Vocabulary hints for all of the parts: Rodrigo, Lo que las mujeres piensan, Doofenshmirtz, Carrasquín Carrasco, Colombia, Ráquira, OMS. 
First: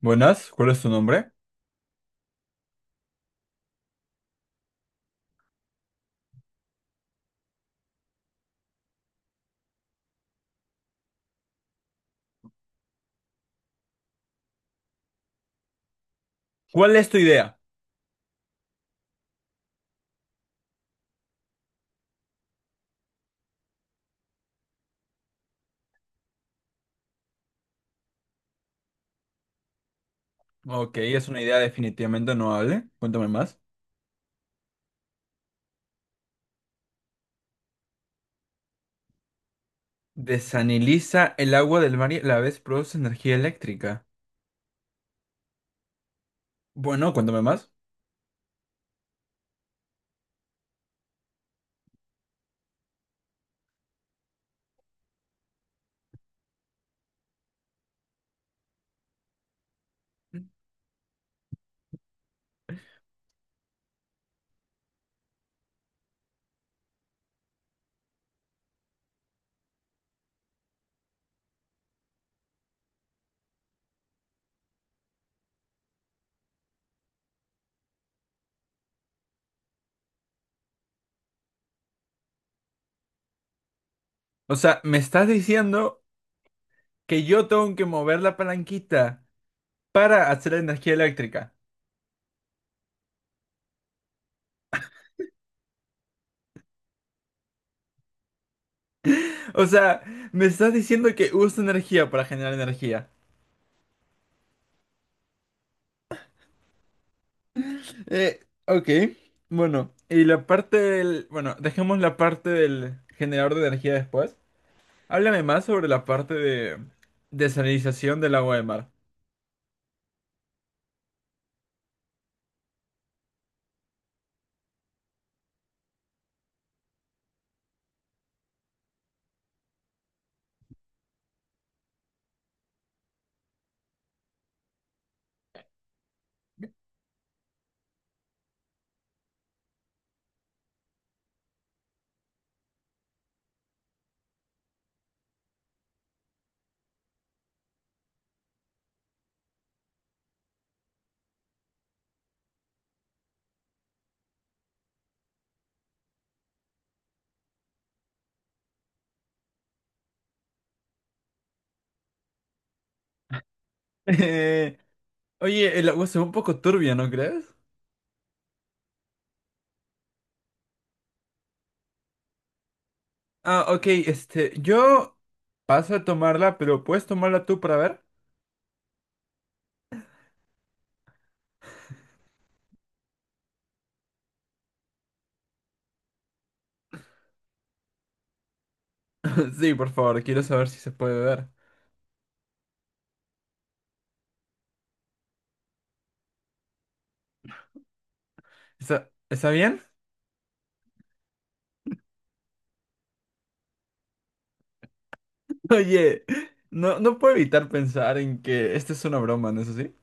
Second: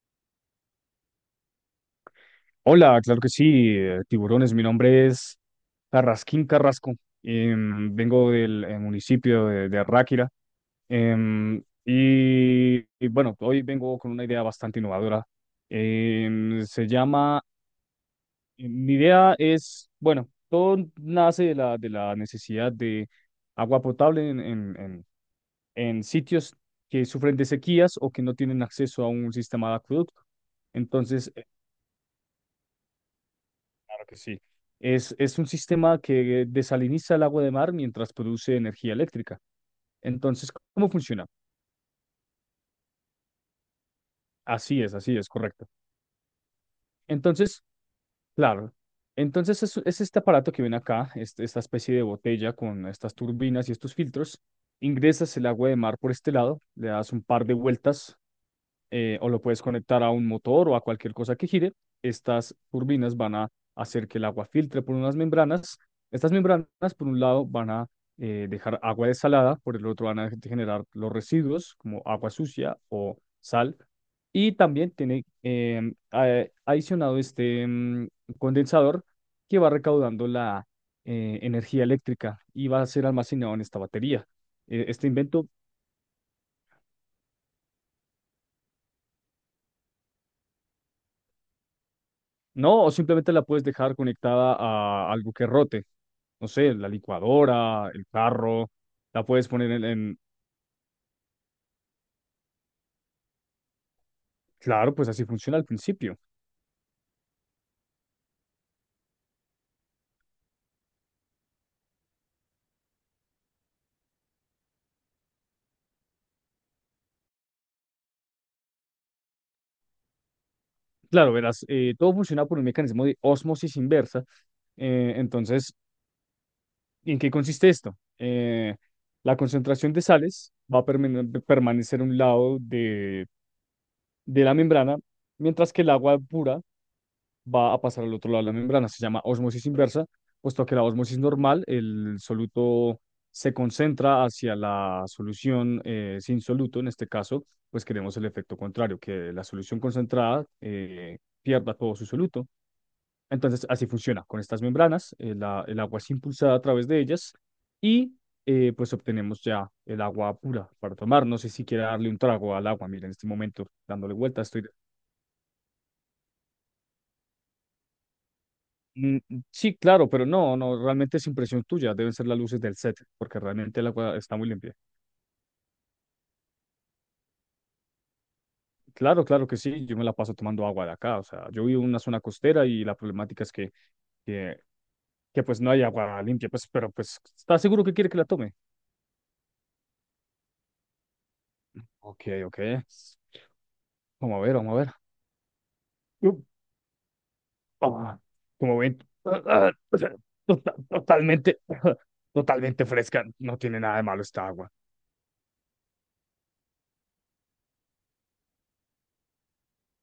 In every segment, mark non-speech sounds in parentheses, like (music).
Buenas, ¿cuál es tu nombre? Hola, claro que sí, tiburones. Mi nombre es Carrasquín Carrasco. Vengo del municipio de Ráquira. em, y bueno, hoy vengo con una idea bastante innovadora. em, se ¿Cuál es tu llama, idea? Mi idea es, bueno, todo nace de la necesidad de agua potable en sitios que sufren de sequías o que no tienen acceso a un sistema de acueducto. Ok, es Entonces, una idea definitivamente noble. Cuéntame más. que sí. Es un sistema que desaliniza el agua de mar mientras produce energía eléctrica. Entonces, ¿cómo funciona? Desaniliza el agua del mar y a la vez produce energía eléctrica. Así es, correcto. Bueno, cuéntame Entonces, más. claro, entonces es este aparato que ven acá, esta especie de botella con estas turbinas y estos filtros. Ingresas el agua de mar por este lado, le das un par de vueltas, o lo puedes conectar a un motor o a cualquier cosa que gire. Estas turbinas van a hacer que el agua filtre por unas membranas. Estas membranas, por un lado, van a dejar agua desalada; por el otro van a generar los residuos como agua sucia o sal. Y también tiene, adicionado, este condensador que va recaudando la energía eléctrica y va a ser almacenado en esta batería. O sea, me Este estás invento. diciendo que yo tengo que mover la palanquita para hacer energía eléctrica. No, o simplemente la puedes dejar conectada a algo que rote. No sé, la licuadora, el carro, la puedes (laughs) O poner en... sea, en- me estás diciendo que uso energía para generar energía. Claro, pues así funciona al principio. Ok, bueno. Y la parte del... Bueno, dejemos la parte del generador de energía después. Háblame más sobre la parte de desalinización del agua de mar. (laughs) Claro, verás, todo funciona por un mecanismo de ósmosis inversa. Entonces, ¿en qué consiste esto? La concentración de sales va a permanecer a un lado de la membrana, mientras que el agua pura va a pasar al otro lado de la membrana. Se llama osmosis inversa, puesto que la osmosis normal, el soluto se concentra hacia la solución sin soluto. En este caso, pues queremos el efecto contrario, que la solución concentrada pierda todo su soluto. Entonces, así funciona con estas membranas. El agua es impulsada a través de ellas, y pues obtenemos ya el agua pura para tomar. No sé si quiere darle un trago al agua. Mira, en este momento, dándole vuelta, estoy. Eh, Oye, el agua se ve un poco turbia, ¿no crees? Mm. Sí, claro, pero no, no, realmente es impresión tuya, deben ser las luces del set, porque Ah, realmente ok, el agua está muy este, limpia. yo paso a tomarla, pero ¿puedes tomarla tú para ver? Claro, claro que sí, yo me la paso tomando agua de acá. O sea, yo vivo en una zona costera y la problemática es que, que, pues no hay agua limpia, pues, pero pues, ¿estás seguro que quiere que la tome? (laughs) Sí, por favor, quiero saber si se puede ver. Ok, ok, vamos a ver, vamos a ver. Uh, ah, Como ven, ¿Está, está bien? o sea, totalmente, (laughs) totalmente fresca, no tiene nada de malo esta agua. (laughs) Oye, no puedo evitar pensar en que esta es una broma, ¿no es así?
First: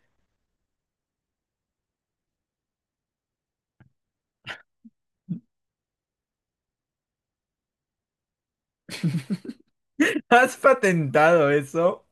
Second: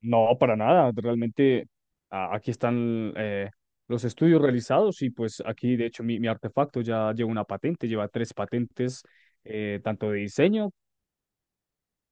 No, para nada. Realmente aquí están, los estudios realizados, y pues aquí de hecho mi artefacto ya lleva una patente, lleva tres patentes, tanto de (laughs) ¿Has diseño. patentado eso?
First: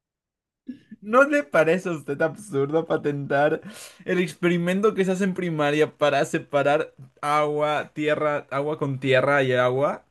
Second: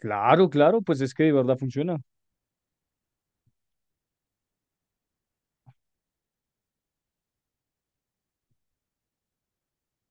Claro, claro, pues es que ¿No de le verdad parece a funciona. usted absurdo patentar el experimento que se hace en primaria para separar agua, tierra, agua con tierra y agua?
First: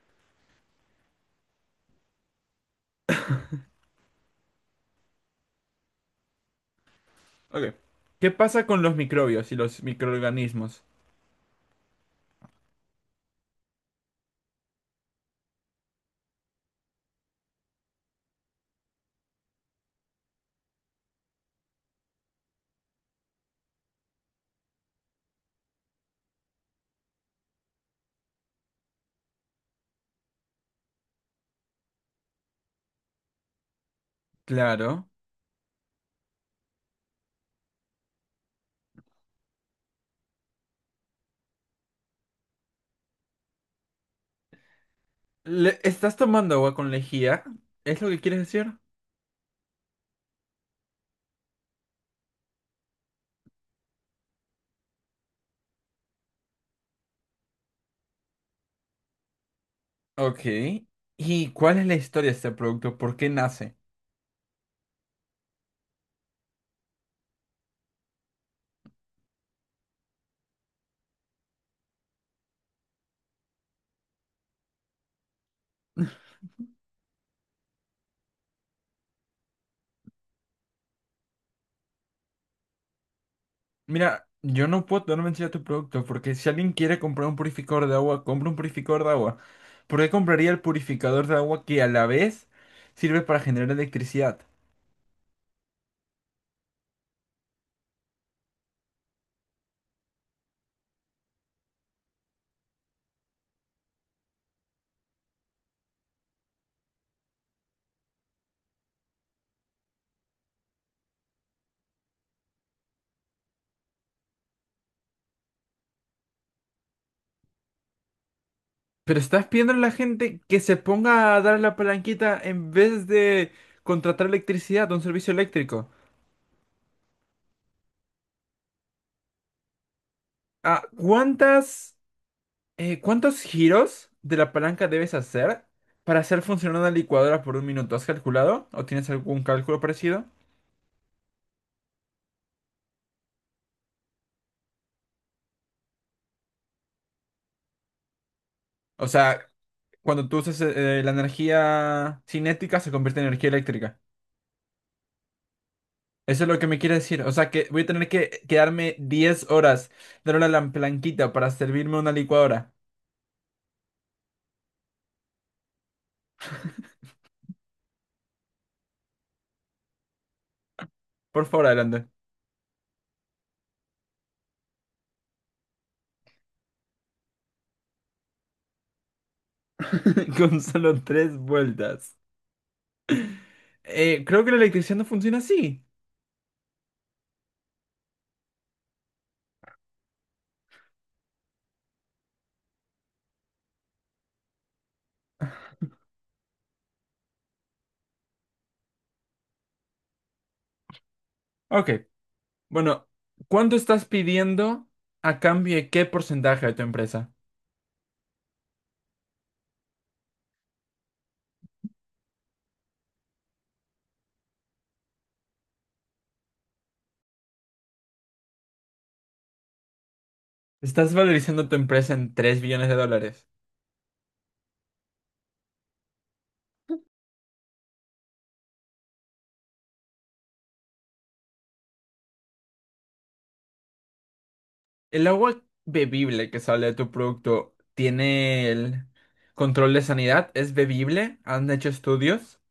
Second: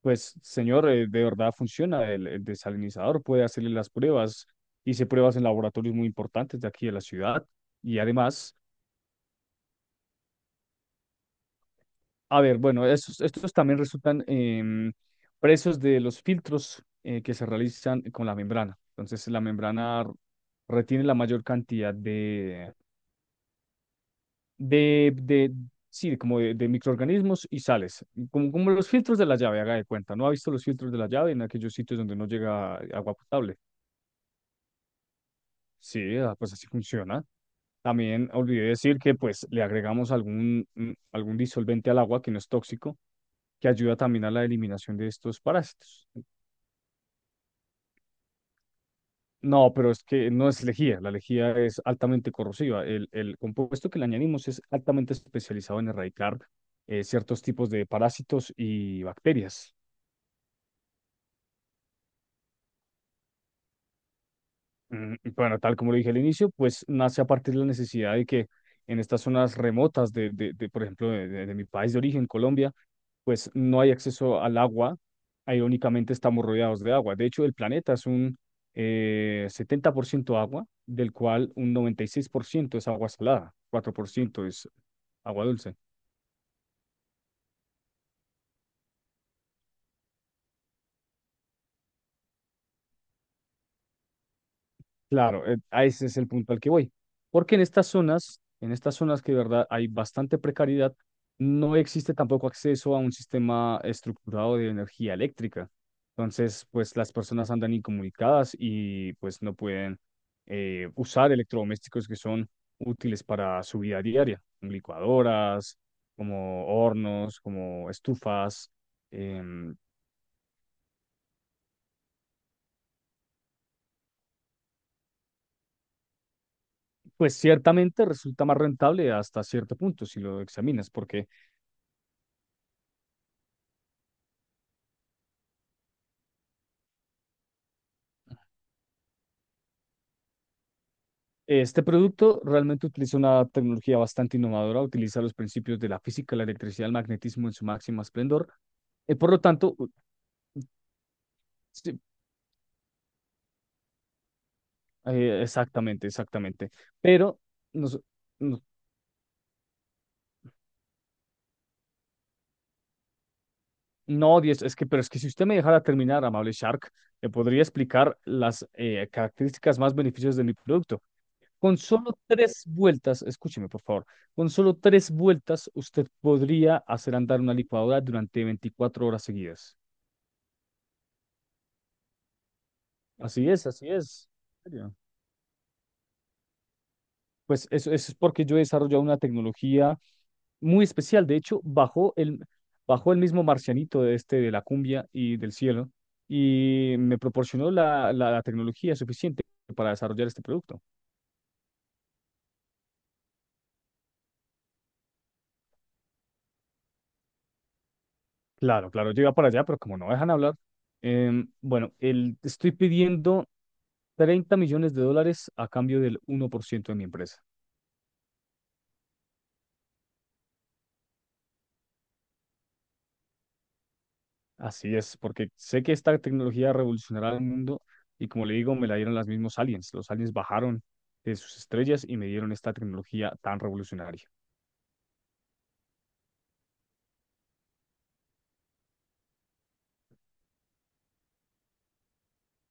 Pues señor, de verdad funciona. El desalinizador puede hacerle las pruebas. Hice pruebas en laboratorios muy importantes de aquí de la ciudad, Ok. y ¿Qué además... pasa con los microbios y los microorganismos? A ver, bueno, estos también resultan, presos de los filtros que se realizan con la membrana. Entonces, la membrana retiene la mayor cantidad de, sí, como de microorganismos y sales, como los filtros de la llave, haga de cuenta. ¿No ha visto los filtros de la llave en aquellos sitios donde no llega agua potable? Claro. Sí, pues así funciona. También olvidé decir que pues le agregamos algún disolvente al agua que no es tóxico, que ayuda también a la eliminación de estos parásitos. ¿Estás tomando agua con lejía? ¿Es lo que quieres decir? No, pero es que no es lejía, la lejía es altamente corrosiva. El compuesto que le añadimos es altamente especializado en erradicar ciertos tipos de parásitos y bacterias. Ok. ¿Y cuál es la historia de este producto? ¿Por qué nace? Y bueno, tal como lo dije al inicio, pues nace a partir de la necesidad de que en estas zonas remotas por ejemplo, de mi país de origen, Colombia, pues no hay acceso al agua. Irónicamente, estamos rodeados de agua. De hecho, el planeta es un 70% agua, del cual un 96% es agua salada, Mira, 4% yo es no puedo dar agua mención a tu dulce. producto porque si alguien quiere comprar un purificador de agua, compra un purificador de agua. ¿Por qué compraría el purificador de agua que a la vez sirve para generar electricidad? Claro, a ese es el punto al que voy. Porque en estas zonas que de verdad hay bastante precariedad, no existe tampoco acceso a un sistema estructurado de energía eléctrica. Entonces, pues las personas andan incomunicadas y pues no pueden usar electrodomésticos que son útiles para su vida diaria, como licuadoras, como hornos, como estufas. Pero estás pidiendo em, a la gente que se ponga a dar la palanquita en vez de contratar electricidad, un servicio eléctrico. pues ciertamente resulta más rentable hasta cierto punto si lo Ah, examinas, porque... ¿cuántos giros de la palanca debes hacer para hacer funcionar una licuadora por un minuto? ¿Has calculado? ¿O tienes algún cálculo parecido? Este producto realmente utiliza una tecnología bastante innovadora, utiliza los principios de la física, la electricidad, el magnetismo en su máximo esplendor. O Por lo sea, tanto, cuando tú usas la sí, energía cinética se convierte en energía eléctrica. Exactamente, Eso es lo que exactamente. me quiere decir. O Pero, sea que voy a nos- tener que no, quedarme 10 horas dándole a la planquita para servirme una licuadora. no, diez, es que, pero es que si usted me dejara terminar, amable Shark, le podría explicar las características más beneficiosas de mi producto. Por favor, Con adelante. solo tres vueltas, escúcheme por favor, con solo tres vueltas usted podría hacer andar una licuadora durante 24 horas seguidas. (laughs) Con solo 3 vueltas. Así es, así es. Creo que la En serio. electricidad no funciona así. Pues eso es porque yo he desarrollado una tecnología muy especial. De hecho, bajó el mismo marcianito de este, de la cumbia y del cielo, y me proporcionó la, la tecnología suficiente para desarrollar este producto. Ok. Bueno, ¿cuánto estás pidiendo a cambio de qué porcentaje de tu empresa? Claro, claro, yo iba para allá, pero como no dejan hablar, bueno, estoy pidiendo $30 millones a cambio del 1% de mi empresa. Estás valorizando tu empresa en 3 billones de dólares. Así es, porque sé que esta tecnología revolucionará el mundo, y como le digo, me la dieron los mismos aliens. Los aliens bajaron de sus estrellas y me dieron esta tecnología tan revolucionaria. El agua bebible que sale de tu producto tiene el control de sanidad, es bebible, han hecho estudios.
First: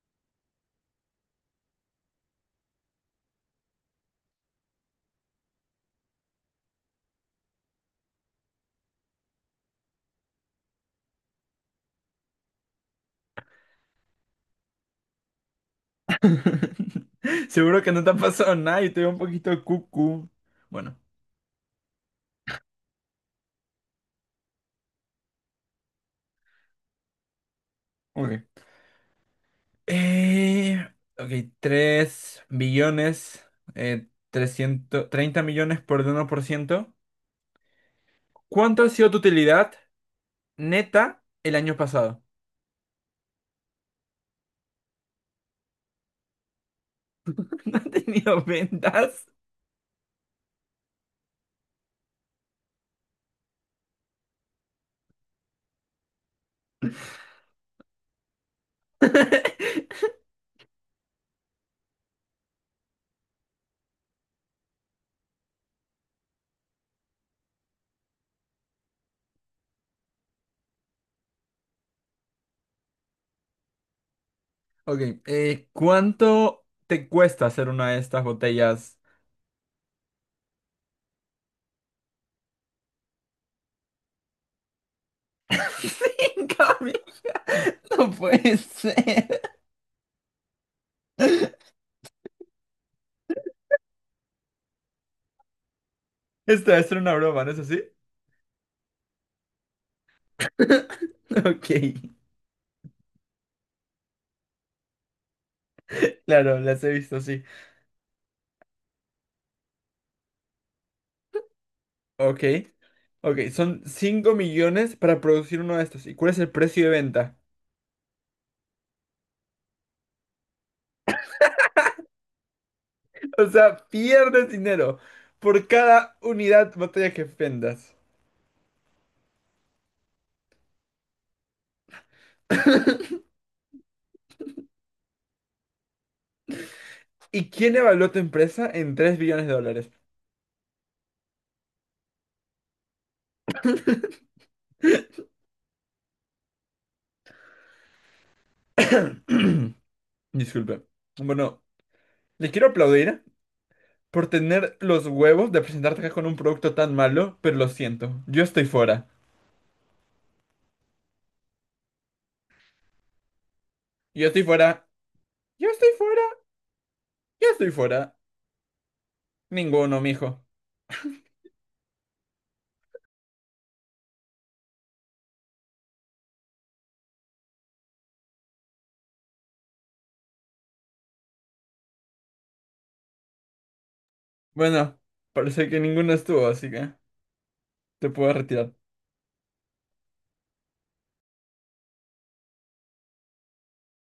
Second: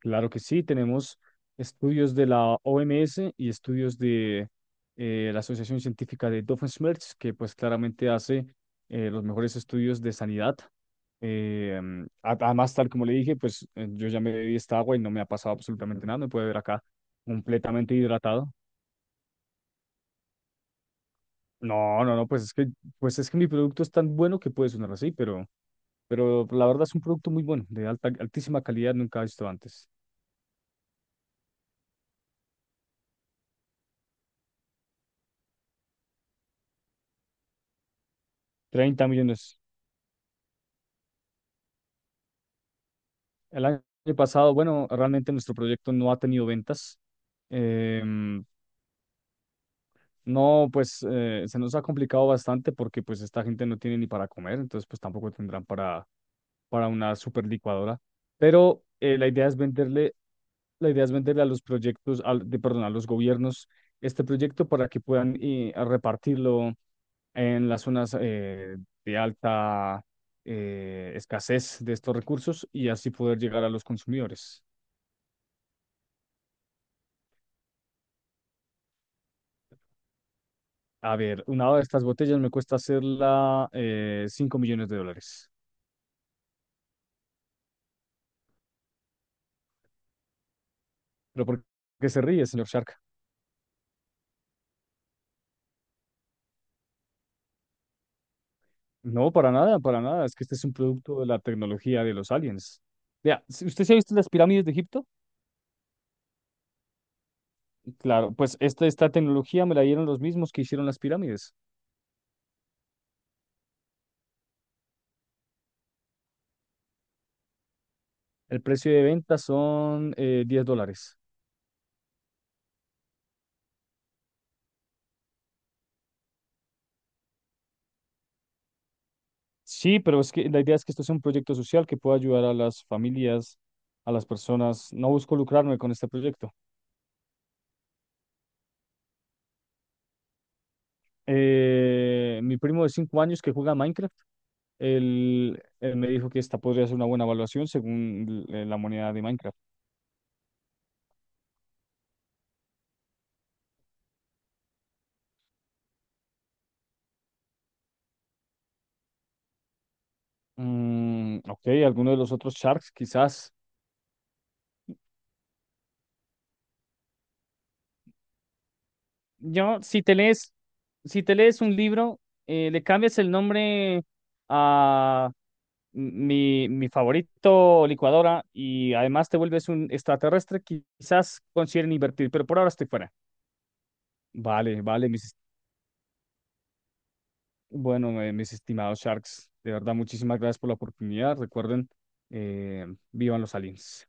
Claro que sí, tenemos estudios de la OMS y estudios de, la Asociación Científica de Doofenshmirtz, que pues claramente hace los mejores estudios de sanidad. Además, tal como le dije, pues yo ya me bebí esta agua y no me ha pasado absolutamente nada. Me puede ver acá (laughs) Seguro que completamente no te ha hidratado. pasado nada y te veo un poquito de cucu. Bueno, No, no, no, pues es que, mi producto es tan bueno que puede sonar así, pero la verdad es un producto muy bueno, de alta, Ok. altísima calidad, nunca visto antes. eh, ok, 3 billones, 330 millones por el 1%. ¿Cuánto ha Treinta sido tu millones. utilidad neta el año pasado? El año pasado, bueno, realmente nuestro proyecto no ha tenido ventas. (laughs) ¿No has tenido Em, ventas? No, pues se nos ha complicado bastante porque pues esta gente no tiene ni para comer, entonces pues tampoco tendrán para, una super licuadora. Pero la idea es venderle, a los proyectos, al, de, perdón, a los gobiernos este proyecto, para que puedan a repartirlo en las zonas, de alta escasez de estos recursos, y así poder llegar a los consumidores. Ok, ¿cuánto te cuesta hacer una de estas botellas? A ver, una de estas botellas me cuesta hacerla 5 millones de dólares. (laughs) 5.000. No puede ser. ¿Pero por qué se ríe, señor Shark? Esto es una broma, ¿no es así? No, para nada, para nada. Es que este es un producto de la (laughs) Ok, tecnología de los aliens. Vea, ¿usted se ha visto las pirámides de Egipto? claro, las he visto, sí. Claro, pues esta tecnología me la dieron los mismos que hicieron las pirámides. Ok. Ok, son 5 millones para producir uno de estos. ¿Y cuál es el precio de venta? El precio de venta son, $10. (laughs) O sea, pierdes dinero por cada unidad botella que vendas. Sí, pero es que la idea es que esto es un proyecto social que pueda ayudar a las familias, a las personas. No busco lucrarme con este proyecto. ¿Y quién evaluó tu empresa en 3 billones de dólares? Mi primo de 5 años, que juega a Minecraft. Él me dijo que esta podría ser una buena evaluación, según la moneda de Minecraft. (clears throat) Disculpe. Bueno, le quiero aplaudir por tener los huevos de presentarte acá con un producto tan malo, pero lo siento, yo estoy fuera. Ok, alguno de los otros Sharks, quizás. Yo estoy fuera. Yo estoy fuera. Yo estoy fuera. Yo, Ninguno, mijo. Si te lees un libro, le cambias el nombre a mi favorito licuadora, y además te vuelves un extraterrestre, quizás consideren invertir, pero por ahora estoy fuera. Vale, Bueno, vale, parece que ninguno estuvo, así que te bueno, puedo mis retirar. estimados Sharks, de verdad, muchísimas gracias por la oportunidad. Recuerden, eh, vivan los aliens.